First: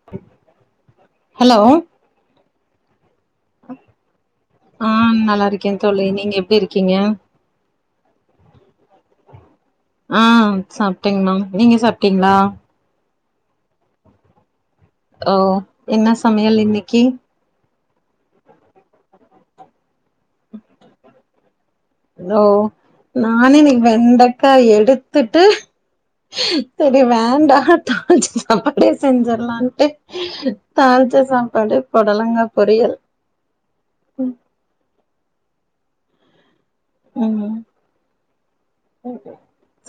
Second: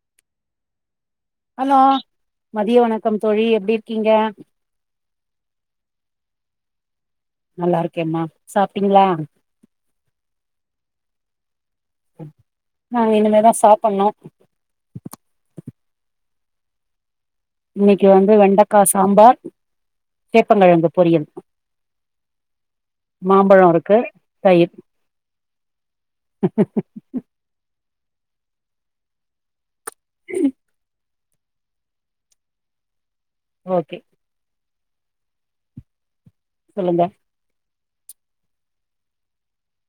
[inaudible] Hello மதிய வணக்கம் தோழி எப்படி இருக்கீங்க ஆ நல்லா இருக்கே தோலி நீங்க எப்படி இருக்கீங்க நல்லா இருக்கேம்மா சாப்பிட்டீங்களா ஆ சாப்டீங் மேம் நீங்க சாப்ட்டீங்களா நாங்க இனிமே தா சாப்பனு ஓ என்ன சமயல் இன்னைக்கி இன்னைக்கு வந்து வெண்டைக்கா சாம்பார் சேப்பங்கிழங்கு பொரியல் ஓ நானு மாம்பழோ இன்னைக்கு இருக்கு வெண்டைக்காய் தயிர் எடுத்துட்டு சரி வேண்டா தாழிச்ச சாப்பாடே செஞ்சரலாம்ட்டு தாழ்ச்ச சாப்பாடு பொடலங்கா பொரியல் ஓகே சொல்லுங்க ம்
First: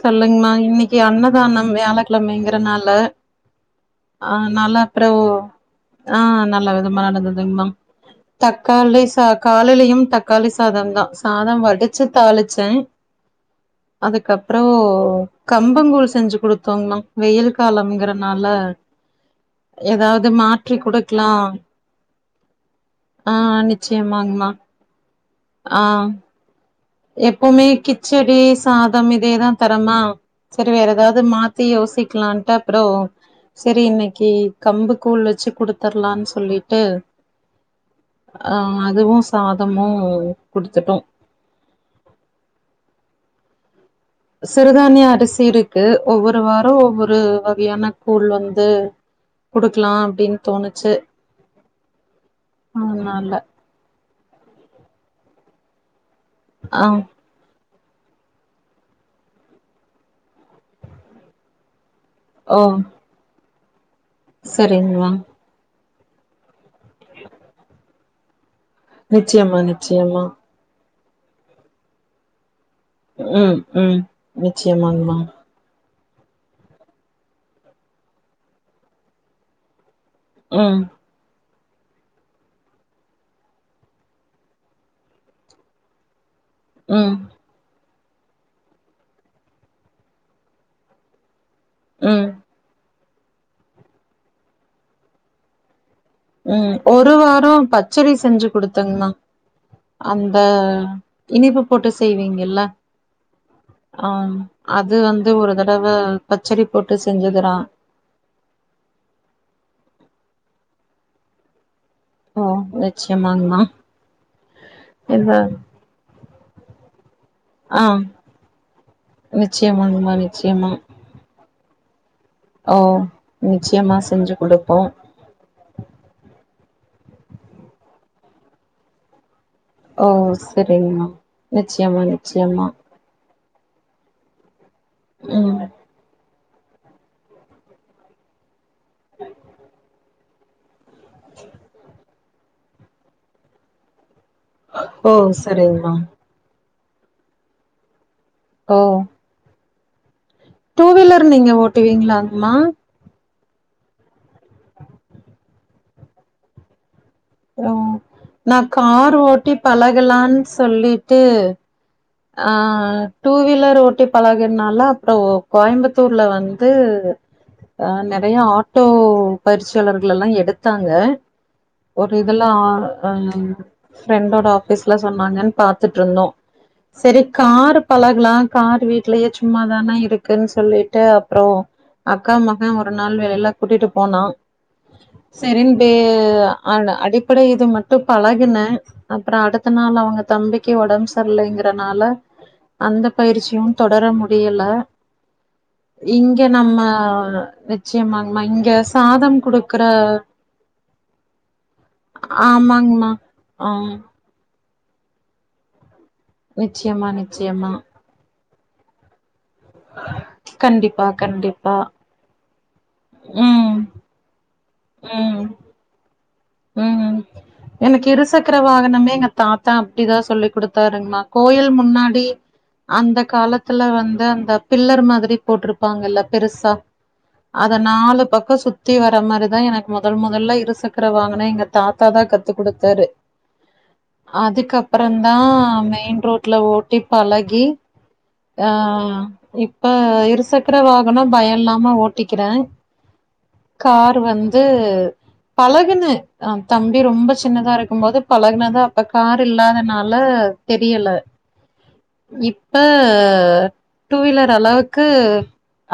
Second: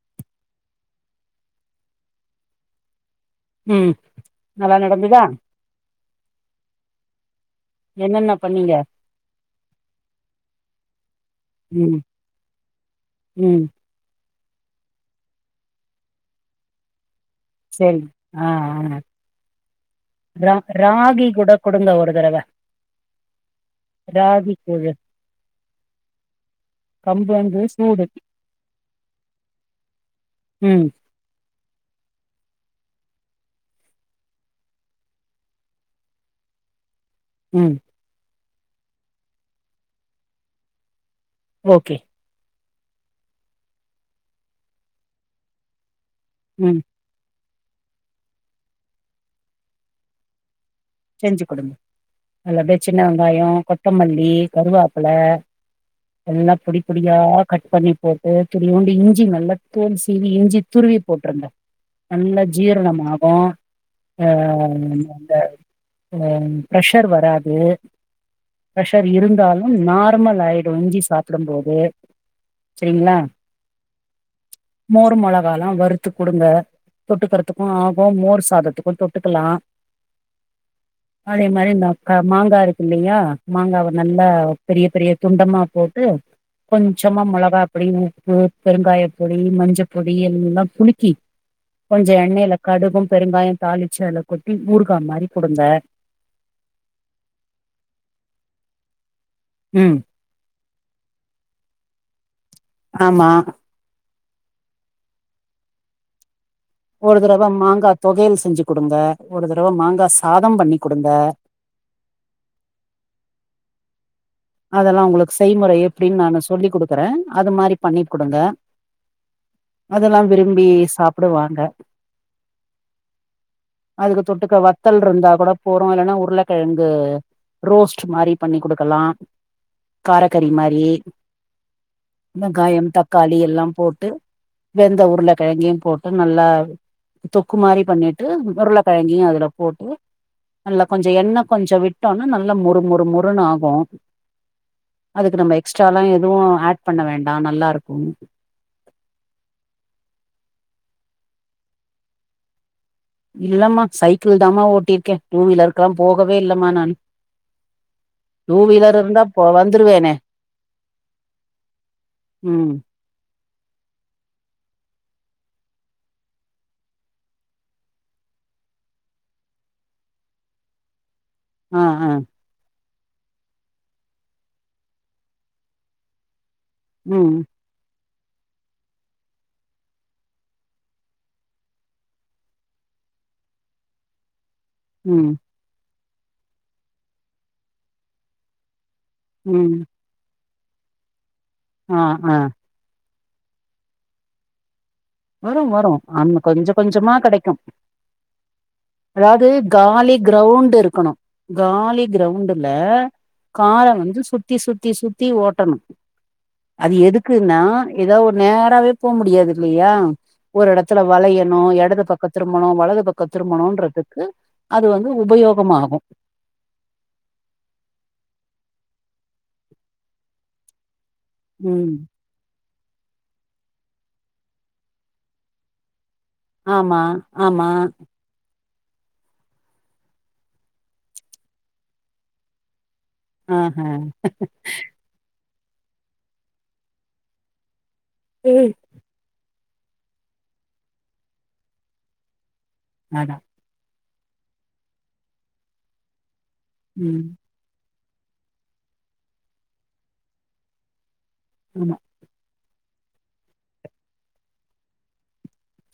சொல்லுங்கமா இன்னைக்கு அன்னதானம் வியாழக்கிழமைங்கறனால ம் ஆ நல்லா அப்புற ஆ நல்ல விதமா நடந்ததுங்க மேம் என்னென்ன பண்ணீங்க தக்காளி சாக் காலலையு தக்காளி சாத தா சாதம் ம் வடிச்சு தாளிச்சே ம் அதுக்கப்புறோ கம்பங்கூழ் செஞ்சு குடுத்ததங் மா வெயிலுக்கு சரி ஆ காலம்ங்கறனால ஆ ஏதாவது ரா மாற்றி ராகி கொடுக்கலா கூட குடுங்க ஒரு தடவ ஆ நிச்சயமாங்கமா ராகி கூழு ஆ கம்பு வந்து எப்பவுமே சூடு கிச்சடி சாதம் இதேதா தரமா சரி ம் வேற ஏதாவது அது மாத்தி யோசிக்கலான்ட் அப்ரோ சரி இன்னைக்கு கம்பு கூள் வச்சு குடுத்தரலா ன்னு சொல்லிட்டு ம் ஆ அதுவு சாதமு குடுத்துட்டோ ஓகே சிறுதானிய அரிசி இருக்கு ஒவ்வொரு வார ம் ஒவ்வொரு ஒரு வகையான கூழ் வந்து குடுக்கலா அப்படின்னு தோணுச்சு செஞ்சு குடுங்க நல்லபடிய சின்ன அதனால வெங்காயோ கொத்தமல்லி கருவேப்பள எல்லா பொடி ஆ பொடியா கட் பண்ணி போட்டு துரியோண்டு இஞ்சி நல்லா தூள் சீவி இஞ்சி துருவி போட்டுருங்க நல்லா ஓ ஜீர்ணமாகு ஆ சரிங்மா அந்த ஆ பிரஷர் வராது பிரஷர் நிச்சயமா இருந்தாலு நிச்சயமா நார்மல் ஆய்டு இஞ்சி சாப்டம்போது ம் ம் நிச்சயமாங்மா அதல்லா வறுத்து குடுங்க தொட்டுக்கறதுக்கு ஆகு மோர் சாதத்துக்கு தொட்டுக்கலா ம் அதே மாரி இந்த க மாங்கா இருக்கு இல்லயா மாங்காவ நல்லா பெரிய பெரிய துண்டமா போட்டு ம் கொஞ்சமா மொளகா பொடி உப்பு பெருங்காயப் பொடி மஞ்சப் பொடி எல்லா குலுக்கி கொஞ்சோ ம் எண்ணெய்ல கடுகும் பெருங்காயோ தாளிச்சி அல்ல கொட்டி ஊற்கா மாரி குடுங்க ம் ஒரு வாரோ பச்சரி செஞ்சு குடுத்தங்மா ம் அந்த இனிப்பு போட்டு செய்வீங்கெல்ல ஆமா ஆ அது வந்து ஒரு தடவ பச்சரி போட்டு ஒரு தடவ செஞ்சதுரா மாங்கா தொகையல் செஞ்சு குடுங்க ஒரு தடவ மாங்கா சாதம் பண்ணி குடுங்க ஆ நிச்சயமாங்மா அதல்லா இந்த உங்களுக்கு செய்முறை எப்டின் நானு சொல்லி குடுக்குறே அது மாரி ஆ பண்ணி குடுங்க நிச்சயமாங்கமா அதெல்லா விரும்பி நிச்சயமா. சாப்டுவாங்க ஓ! நிச்சயமா அதுக்கு செஞ்சு தொட்டுக்க குடுப்போம். வத்தல் இருந்தா கூட போறு இல்லன்னா உர்ளக்கெழங்கு ரோஸ்ட்டு மாரி பண்ணி குடுக்கலா ஓ! காரக்கறி மாரி சரிங்கம்மா. நிச்சயமா, நிச்சயமா. வெங்காயம் தக் காளி எல்லா போட்டு வெந்த ம். உர்ளக்கெழங்கயு போட்டு நல்ல தொக்கு மாரி பண்ணிட்டு உர்ளக்கெழங்கையு அதுல போட்டு நல்லா கொஞ்சொ எண்ண கொஞ்சொ விட்டோனா நல்ல மொறு மொறு மொறுன் ஆகு ஓ! அதுக்கு நம்ம எக்ஸ்ட்ரா சரிங்கம்மா. லா எதுவு ஆட் பண்ண வேண்டா நல்லாருக்கு ஓ டூ வீலர் நீங்க ஓட்டுவீங்ளாங்மா இல்லம்மா சைக்கிள் தாமா ஓட்டிர்க்கே டூ வீலர்க்கல்லா போகவே இல்லம்மா நானு அப்றோ டூ நா வீலர் கார் இருந்தா போ ஓட்டி வந்துருவேனே பழகலான் சொல்லிட்டு ஆ ம் டூ வீலர் ஓட்டி பழகனால அப்றோ கோயம்புத்தூர்ல வந்து ஆ நறைய ஆட்டோ பயிற்சியாளர்கள்லல்லா எடுத்தாங்க ஆ ஆ ஒரு இதெல்லா ஆ ஃப்ரெண்டோட ஆஃபீஸ்ல சொன்னாங்கன் பாத்துட்ருந்தோ செரி ம் கார் பழகலா கார் வீட்லயே சும்மாதானே இருக்குன் சொல்லிட்டு அப்றோ அக்கா மகன் ஒரு நாள் வெள்ள கூட்டிட்டு போனா ம் இரண்டு அ அடிப்படை இது மட்டு பழகுன அப்றோ அடுத்த ம் நாள் அவுங்க தம்பிக்கி ஒடம் ஆ சர்லைங்றனால ஆ அந்த பயிற்சியு தொடர முடியல வரு வரு ஆமா இங்க கொஞ்ச நம்ம கொஞ்சமா கெடைக்கு நிச்சயமாங்மா இங்க சாதம் அதாவது குடுக் காலி கிரௌண்ட் இருக்கனு காலி கிரௌண்டுல ஆமாங்மா ஆ கார வந்து சு த்தி சுத்தி சுத்தி ஓட்டனு அது நிச்சயமா எதுக்குன்னா நிச்சயமா ஏதாவ் ஒரு நேராவே போ முடியாது இல்லையா ஒரு எடத்துல கண்டிப்பா வளையணு கண்டிப்பா எடது பக்க திரும்பணு வலது பக்க ம் திரும்பணுன்றதுக்கு அது வந்து உபயோகமாகு ம்ம் எனக் இருசக்கர வாகனமே எங்க தாத்தா அப்டிதா சொல்லி்குடுத்தாருங்மா கோயில் ம் முன்னாடி அந்த காலத்துல வந்து அந்த பில்லர் மாதிரி போட்டிருப்பாங்கல்ல பெருசா ஆமா ஆமா அத நாலு பக்கொ சுத் த்தி வர மாரிதா எனக் மொதல் மொதல்ல இருசக்கர வாங்குன எங்க தாத்தாதா கத்து கொடுத்தாரு ஆஹ அப்றன்தா மெய்ன் ரோட்ல ஓட்டி பழகி ஆ ஏய் இப்ப இருசக்கர வாகனம் பய இல்லாம ஓட்டிக்கிறே ஆனா கார் வந்து பழகுன அ தம்பி ம் ரொம்பஷ் தின்னதா இருக்கும் போது பழகுனாதா அப்ப கார் இல்லாதனால தெரியல ஊமா இப்ப டூவீலர் அளவ்க்கு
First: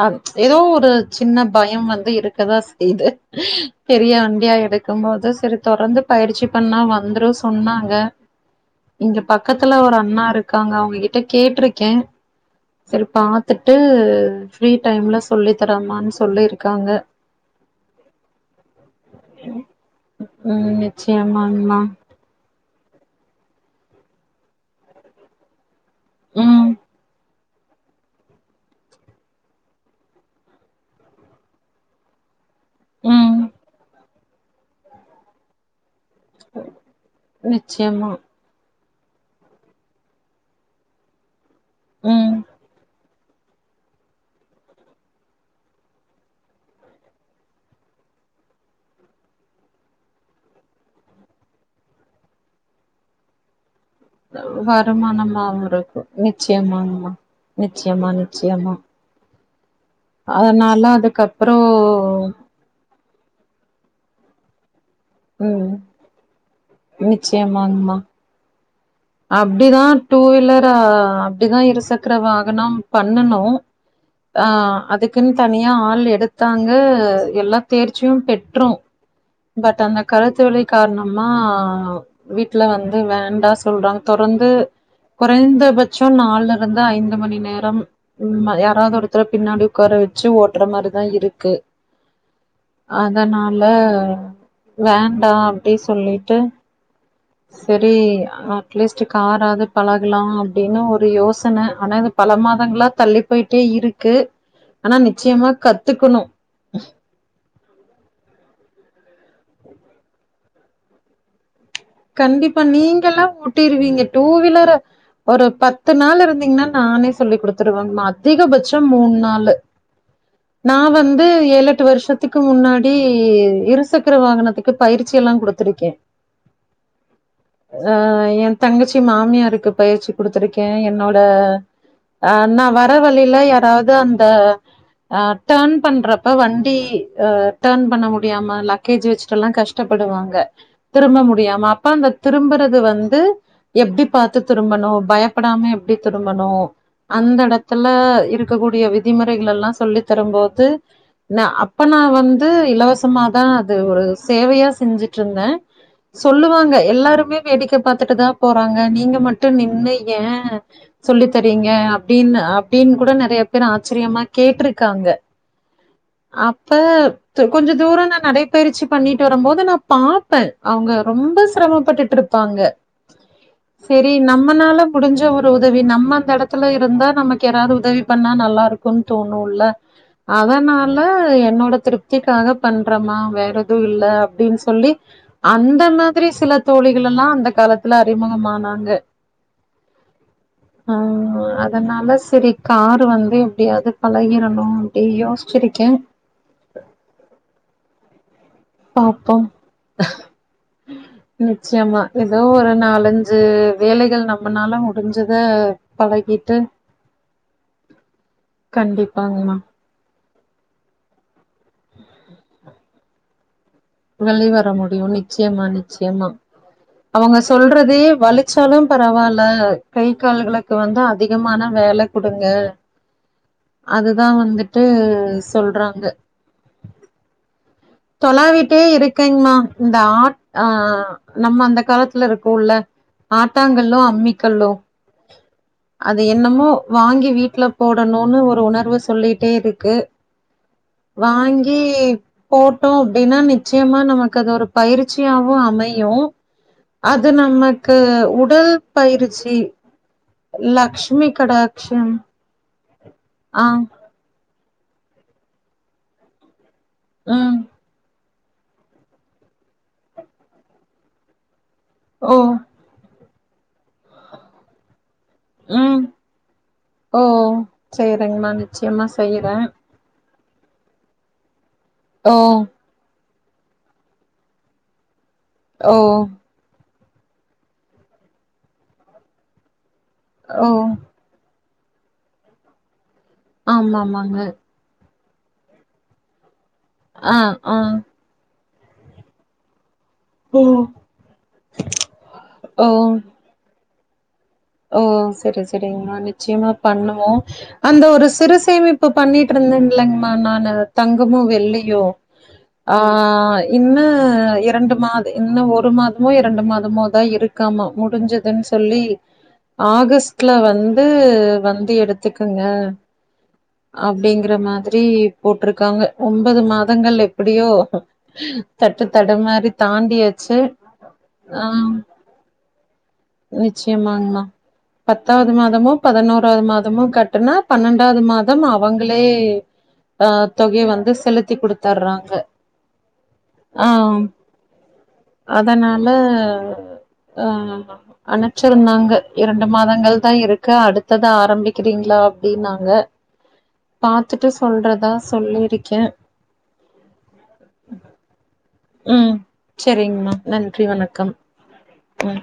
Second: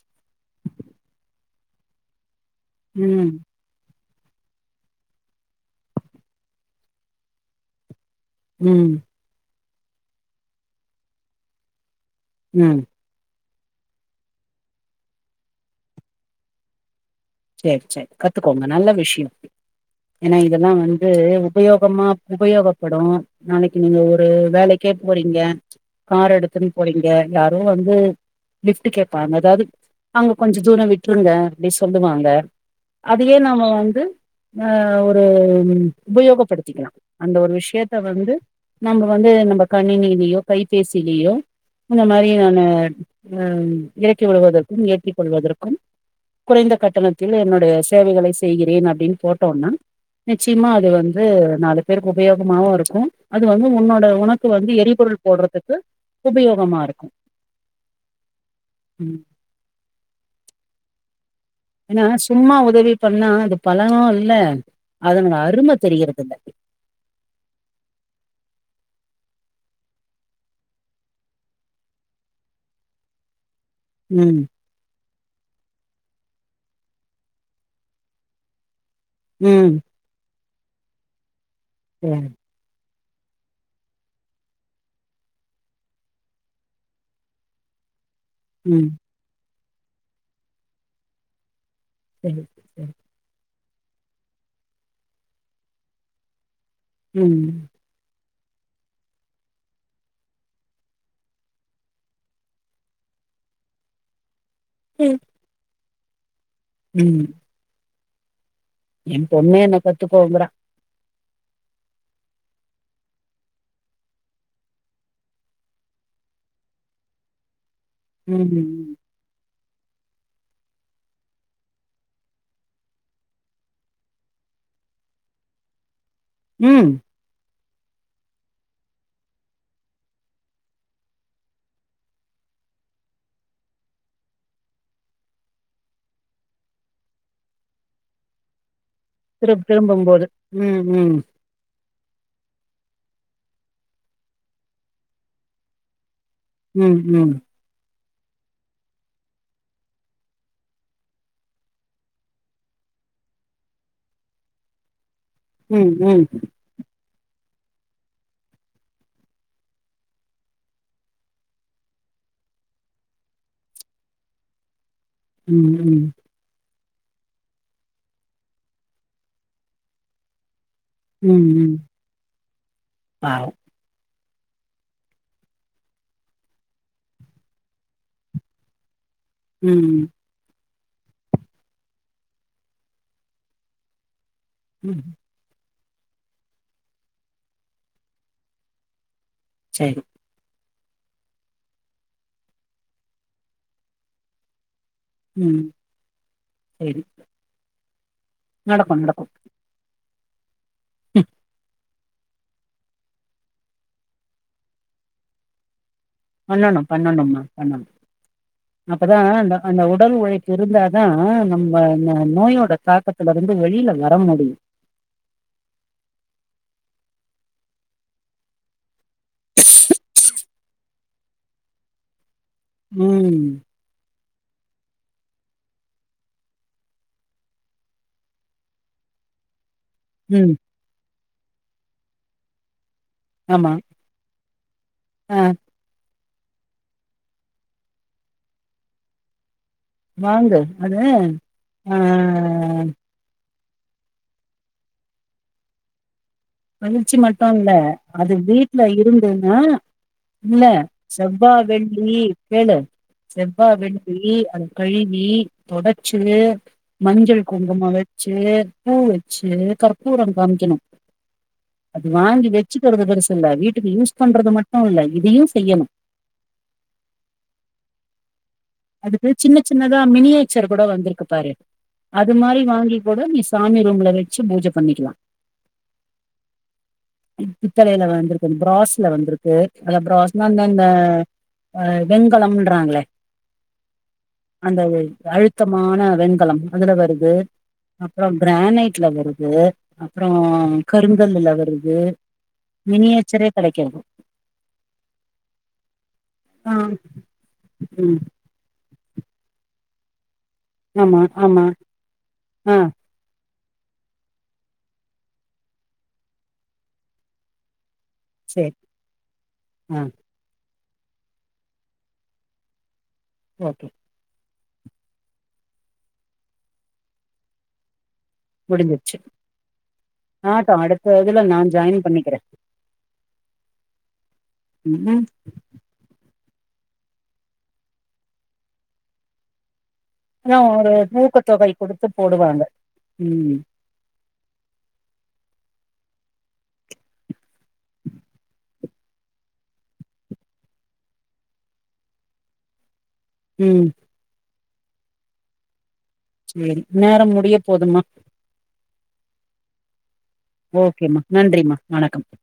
அது ஏதோ ஒரு சின்ன பயம் வந்து இருக்கதா செய்து ம் பெரிய வண்டியா எடுக்கும்போது செரி தொடர்ந்து பயிற்சி பண்ணா வந்த்ரு சொன்னாங்க ம் இங்க பக்கத்துல ஒரு அண்ணா இருக்காங்க அவங்ககிட்ட கேட்ருக்கே ம் செரி பாத்துட்டு ஃப்ரீ டைம்ல சொல்லி தரமான் சொல்லிருக்காங்க சேர் ச்சரி கத்துக்கோங்க நல்ல விஷ்யோ ஏனா இதெல்லா ம் வந்து நிச்சயமாங்மா உபயோகமா உபயோகப்படோ நாளைக்கு நீங்க ஒரு வேலைக்கே போறீங்க கார் ம் எடுத்துன் போறீங்க யாரோ வந்து லிஃப்ட் கேப்பாங்க அதாது அங்க கொஞ்ச தூர விட்ருங்க அப்டி சொல் டுவாங்க அதையே ம் நாம வந்து ஆ ஒரும் உபயோகப்படுத்திக்கலா அந்த ஒரு விஷ்யத்த நிச்சயமா வந்து நம்ம வந்து நம்ம கணினிலியோ கைபேசிலியோ இந்த மாரி ம் நானு அம் எறக்கி விடுவதற்கும் ஏற்றி கொள்வதற்கும் குறைந்த கட்டணத்தில் என்னுடைய சேவைகளை செய்கிறேன் அப்டின் போட்டோன்னா நிச்சய்மா அது வந்து நாலு பேருக்கு உபயோகமாவு இருக்கு அது வந்து உன்னோட உனக்கு வந்து எரிபொருள் வருமானமா போடுறதுக்கு ருக்கும் உபயோகமா இருக்கு நிச்யம்மாங்மா நிச்யமா நிச்யமா ம் அதனால அதுக்கப் ஏன்னா சும்மா உதவி பண்ணா அது பழனம் இல்ல அதன் அரும தெரியற்தில்ல நிச்யம்மாங்மா அப்டிதா டூ வீலர் அ அப்டிதா இருசக்ர வாகனம் பண்ணணோ ம் ஆ அதுக் க்குன் தனியா ஆள் எடுத்தாங்க எல்லா தேர்ச்சியு பெற்றூ ம் பட் அந்த கலுத்து வலி கார்ணமா சரி. விட் ட்ல வந்து வேண்டா சொல்றாங் தொரந்து கொறைந்தபச்சோ நால்லருந்து ஐந்து மணி நேரம் உம்மா ம் யாராத் ஒருத்தர பின்னாடி உக்கார வச்சு ஓட்ற மாரிதா இருக்கு செரி செரி த னால வேண்டா அப்டி சொல்லிட்டு ம் செரி அட்லீஸ்ட்டு காராது பழகலா அப்டின்னு ஒரு யோசன ஆனா எனக் பல மாதங்ளா தள்ளி போயிட்டே இருக்கு ஆனா ம் நிச்சயமா கத்துகனு ம் எ பொண்னே என்ன கத்துகோங்றா கண்டிப்பா நீங்க லா ஓட்டிருவீங்க டூவீலர ஒரு பத்து நாள் இருந்தீங்ன்னா நானே சொல்லி் குடுத்துருவ மா ம் அதிகபட்சம் ம் மூண் நாளு நா வந்து ஏழெட்டு வருஷத்துக்கு முன்னாடி இருசக்கர வாகனத்துக் கு பயிற்சி எல்லா குடுத்திருக்கே ம் அ எ தங்கச்சி மாமியாருக்கு பயிற்சி குடுத்திருக்கே என்னோட அ நா வர வழில யாராது அந்த அ டர்ன் பண்றப்ப வண்டி அ டர்ன் பண்ண முடியாம லக்கேஜ் வச்சு இப்பல்லா திரும்ப திரும்பும்போது கஷ்டப்படுவாங்க ம் ம் திரும்ப முடியாம அப்ப அந்த திரும்பறது வந்து எப்டி பாத்து திரும்பணு பய ப்படாம எப்டி திரும்பணு ம் ம் அந்த எடத் த்துல இருக்ககூடிய விதிமுறைகலெல்லா சொல்லி தரும் போது ந அப்ப நா வந்து இலவசமாதா அது ஒரு சேவையா செஞ்சுட்ருந்த ம் ம் போங்க எல்லாருமே வேடிக்க பாத்துட்டு தா போறாங்க நீங்க மட்டு நின்னு ஏ சொல்லி தரிங்க அப்டின்னு அப்டின் கூட நெறைய பேர் ஆச்சரியமா கேட்டிருக்காங்க ம்ஹும் அப்ப கொஞ்ச தூர நா நடைபயிற்சி பண்ணிட்டு வரும் போது நா பாப்ப அவங்க ரொம்ப ம் ம் ஸ்ரமபட்டுட்ருப்பாங்க பாவம் சரி நம்மனால முடிஞ்ச ஒரு உதவி நம்ம அந்த இடத்துல இருந்தா நமக்கு யாராவது உதவி பண்ணா நல்லாருக்கு கொன் தோணுள்ள ம் அதனால என்னோட திருப்திகாக பண்றமா வேற எது இல்ல அப்டின்னு சொ சொல்லி ம் அந்த மாதிரி சில தோழிகள் எல்லாம் அந்த காலத்துல அறிமுகமானாங்க சேரி ஆ அதனால சரி காரு வாங்கி எப்டியாது பழகிரணு யோஸ்சிரிக்க செரி நடக்கும் பாப்போம் நிச்சயமா ஏதோ ஒரு நாலஞ்சு வேலைகள் நம்மனால முடிஞ்சத பழ பண்ணணு பண்ணணும்மா பண்ணணும் அப்பதா கண்டிப்பாங்கம்மா அ அந்த உடல் உழைப்பு இருந்தாதா நம்ம நோயோட தாக்கத்திலருந்து வெளில வர வெளி முடியும் வர முடியு நிச்சயமா நிச்சயமா அவங்க சொல்றதே வலிச்சாலும் பரவால்ல கை கால்களுக்கு வந்து அதிகமான வேல குடுங்க ம் அதுதா வந்துட்டு சொல்றாங்க தொலாவிட்டே இருக்கேங்மா இந்த ஆட் ம் அ நம்ம அந்த காலத்துல இருக்குள்ள ஆமா ஆட்டாங்கல்லோ அம்மிக்கல்லோ ஆ அது என்னமோ வாங்கி வீட்ல போடனுன்னு ஒரு உணர்வு சொல்லிட்டே இருக்கு வாங்கு அது வாங்கி ஆ போட்டோ அப்டின்னா நிச்சயமா நமக்கு அது ஒரு பயிற்சியாவு அமையு மகிழ்ச்சி அது மட்டுல்ல நமக்கு அது உடல் வீட்ல பயிற்சி இருந்துன்னா இல்ல லக்ஷ்மி செவ்வா கடாட்சம் வெள்ளி கேளு ஆ செவ்வா வெள்ளி அது கழுவி தொடச்சு மஞ்சள் ம் குங்குமம் வச்சு பூ வச்சு கற்பூரம் காமிக்கணு அத ஓ வாங்கி வச்சுக்றது பெருசு இல்ல வீட்டுக்கு யூஸ் பண்றது மட்டு இல்ல இதையு செய்யணு ம் ஓ செரிங்க் மேம் அதுக்கு சின்ன சின்னதா மினியேச்சர் கூட வந்திருக்கு பாரு அது ஓ மாதிரி வாங்கி கூட நீ சாமி ரூம்ல வச்சு பூஜை பண்ணிகலா ஓ பித்தலையில வந்திருக்கு பிராஸ்ல வந்திருக்கு அ பிராஸ் அத ஓ இந்த வெணங்கலம்ன்றாங்களே ஆமா ஆமாங்க அந்த அழுத்தமான வெண்கலம் அதுல வருது ஆ ஆ அப்ரோ கிரானைட்ல வருது அப்ரோ ஓ கருங்கல்ல வருது ஓ மினியச்சரே கெடைக்காது ஓ சரி சரிங்கமா நிச்சயமா ஆ பண்ணுவோ அந்த ம் ஒரு சிறு சேமி இப்ப பண்ணிட்டு இருந்தேன்லைங்கமா நானு ஆமா தங்கமு ஆமா வெள்ளியு ஆ இன்னூ இரண்டு மாத இன்னு ஒரு மாதமோ இரண்டு மாதமோ தா இருக் காம முடுஞ்சுதுன் சேரி சொல்லி ஆ ஆகஸ்ட்ல வந்து வந்து எடுத்துக்கங்க ஓகே அப்டிங்கற மாதிரி போட்ருக்காங்க ஒன்பது மாதங்கள் எப்படியோ தட்டு முடிஞ்சிருச்சு தடு மாரி தாண்டியாச்சு ஆகட்டு அடுத்த இதுல நா அ ஜாயின் பண்ணிக்கிறே நிச்சயமாங்கமா ம் பத்தாவது மாதமு பதினோராது மாதமு கட்டுனா பன்னெண்டாவது மாதம் அவங்களே ஆ அதா தொகையை ஒரு வந்து செலுத்தி ஊக்கத்தொகை குடுத்து கொடுத்துறாங்க போடுவாங்க ம் ஆ அதனால ஆ அனுப்ச்சிருந்தாங்க இரண்டு மாதங்கள் தா இருக்கு அடுத்து ஆரம்பிக்கிறீங்களா அப்படின்னாங்க ம் பாத்துட்டு சொல்றதா சொல்லிருக்கே சரி நேரம் முடிய போதும்மா ம் சரிங்கம்மா நன்றி ஓகேம்மா வணக்கம் நன்றிம்மா வணக்கம் ம்